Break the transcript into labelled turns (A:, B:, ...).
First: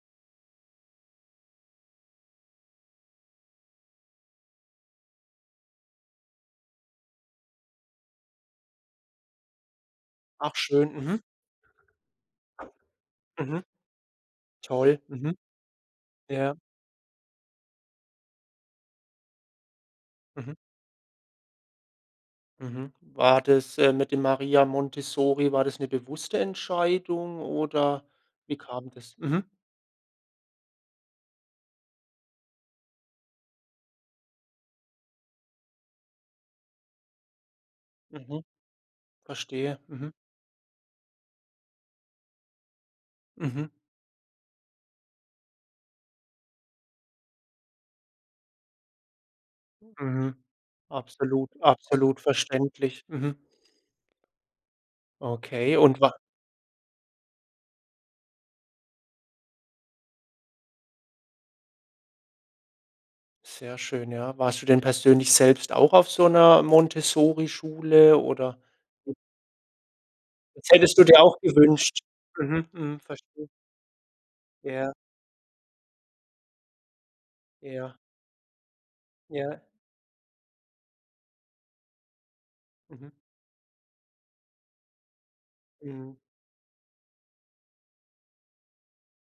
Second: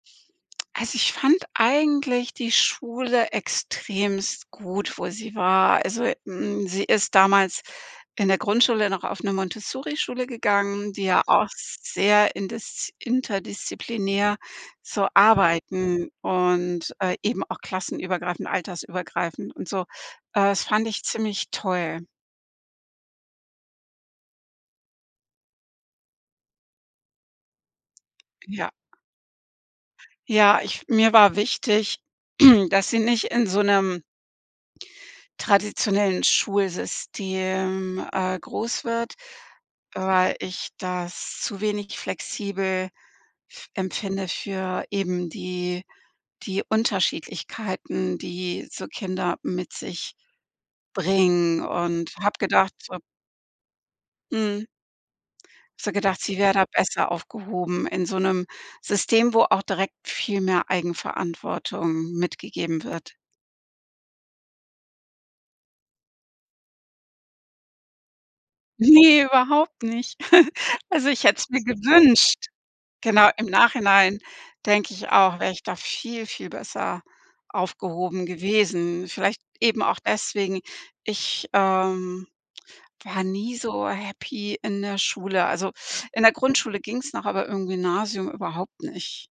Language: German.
A: Also ich fand eigentlich die Schule extrem gut, wo sie war. Also, hm, sie ist damals in der Grundschule noch auf 'ne Montessorischule
B: Ach
A: gegangen,
B: schön,
A: die
B: mhm.
A: ja auch sehr indis
B: Mhm.
A: interdisziplinär
B: Toll,
A: so
B: mhm.
A: arbeiten
B: Ja.
A: und, äh, eben auch klassenübergreifend, altersübergreifend und so. Äh,
B: Mhm.
A: das fand ich ziemlich toll.
B: Mhm, war das, ähm, mit dem Maria Montessori war das 'ne bewusste Entscheidung oder wie
A: Ja.
B: kam das? Mhm.
A: Ja, ich mir war wichtig, dass sie nicht in so 'nem traditionellen Schulsystem, äh,
B: Mhm.
A: groß wird.
B: Verstehe, mhm.
A: Weil ich das zu wenig flexibel f
B: Mhm.
A: empfinde für eben die die Unterschiedlichkeiten, die so Kinder mit sich
B: Mhm. Absolut
A: bringen. Und
B: absolut
A: habe gedacht, so
B: verständlich, mhm.
A: Mhm.
B: Okay
A: Habe so
B: und wa
A: gedacht, sie wäre da besser aufgehoben in so 'nem System, wo auch direkt viel mehr Eigenverantwortung mitgegeben wird.
B: Sehr schön, ja. Warst du denn persönlich selbst auch auf so 'ner Montessorischule oder
A: Ne, überhaupt nicht.
B: Das hättest du
A: Also
B: dir
A: ich hätte
B: auch
A: es mir
B: gewünscht.
A: gewünscht.
B: Mhm, mhm,
A: Genau, im
B: verstehe.
A: Nachhinein
B: Ja.
A: denke ich auch, wäre ich da viel, viel besser
B: Ja.
A: aufgehoben gewesen. Vielleicht
B: Ja.
A: eben auch deswegen. Ich, ähm,
B: Mhm.
A: war nie so happy in der Schule. Also
B: Mhm.
A: in der Grundschule ging's noch, aber im Gymnasium überhaupt nicht.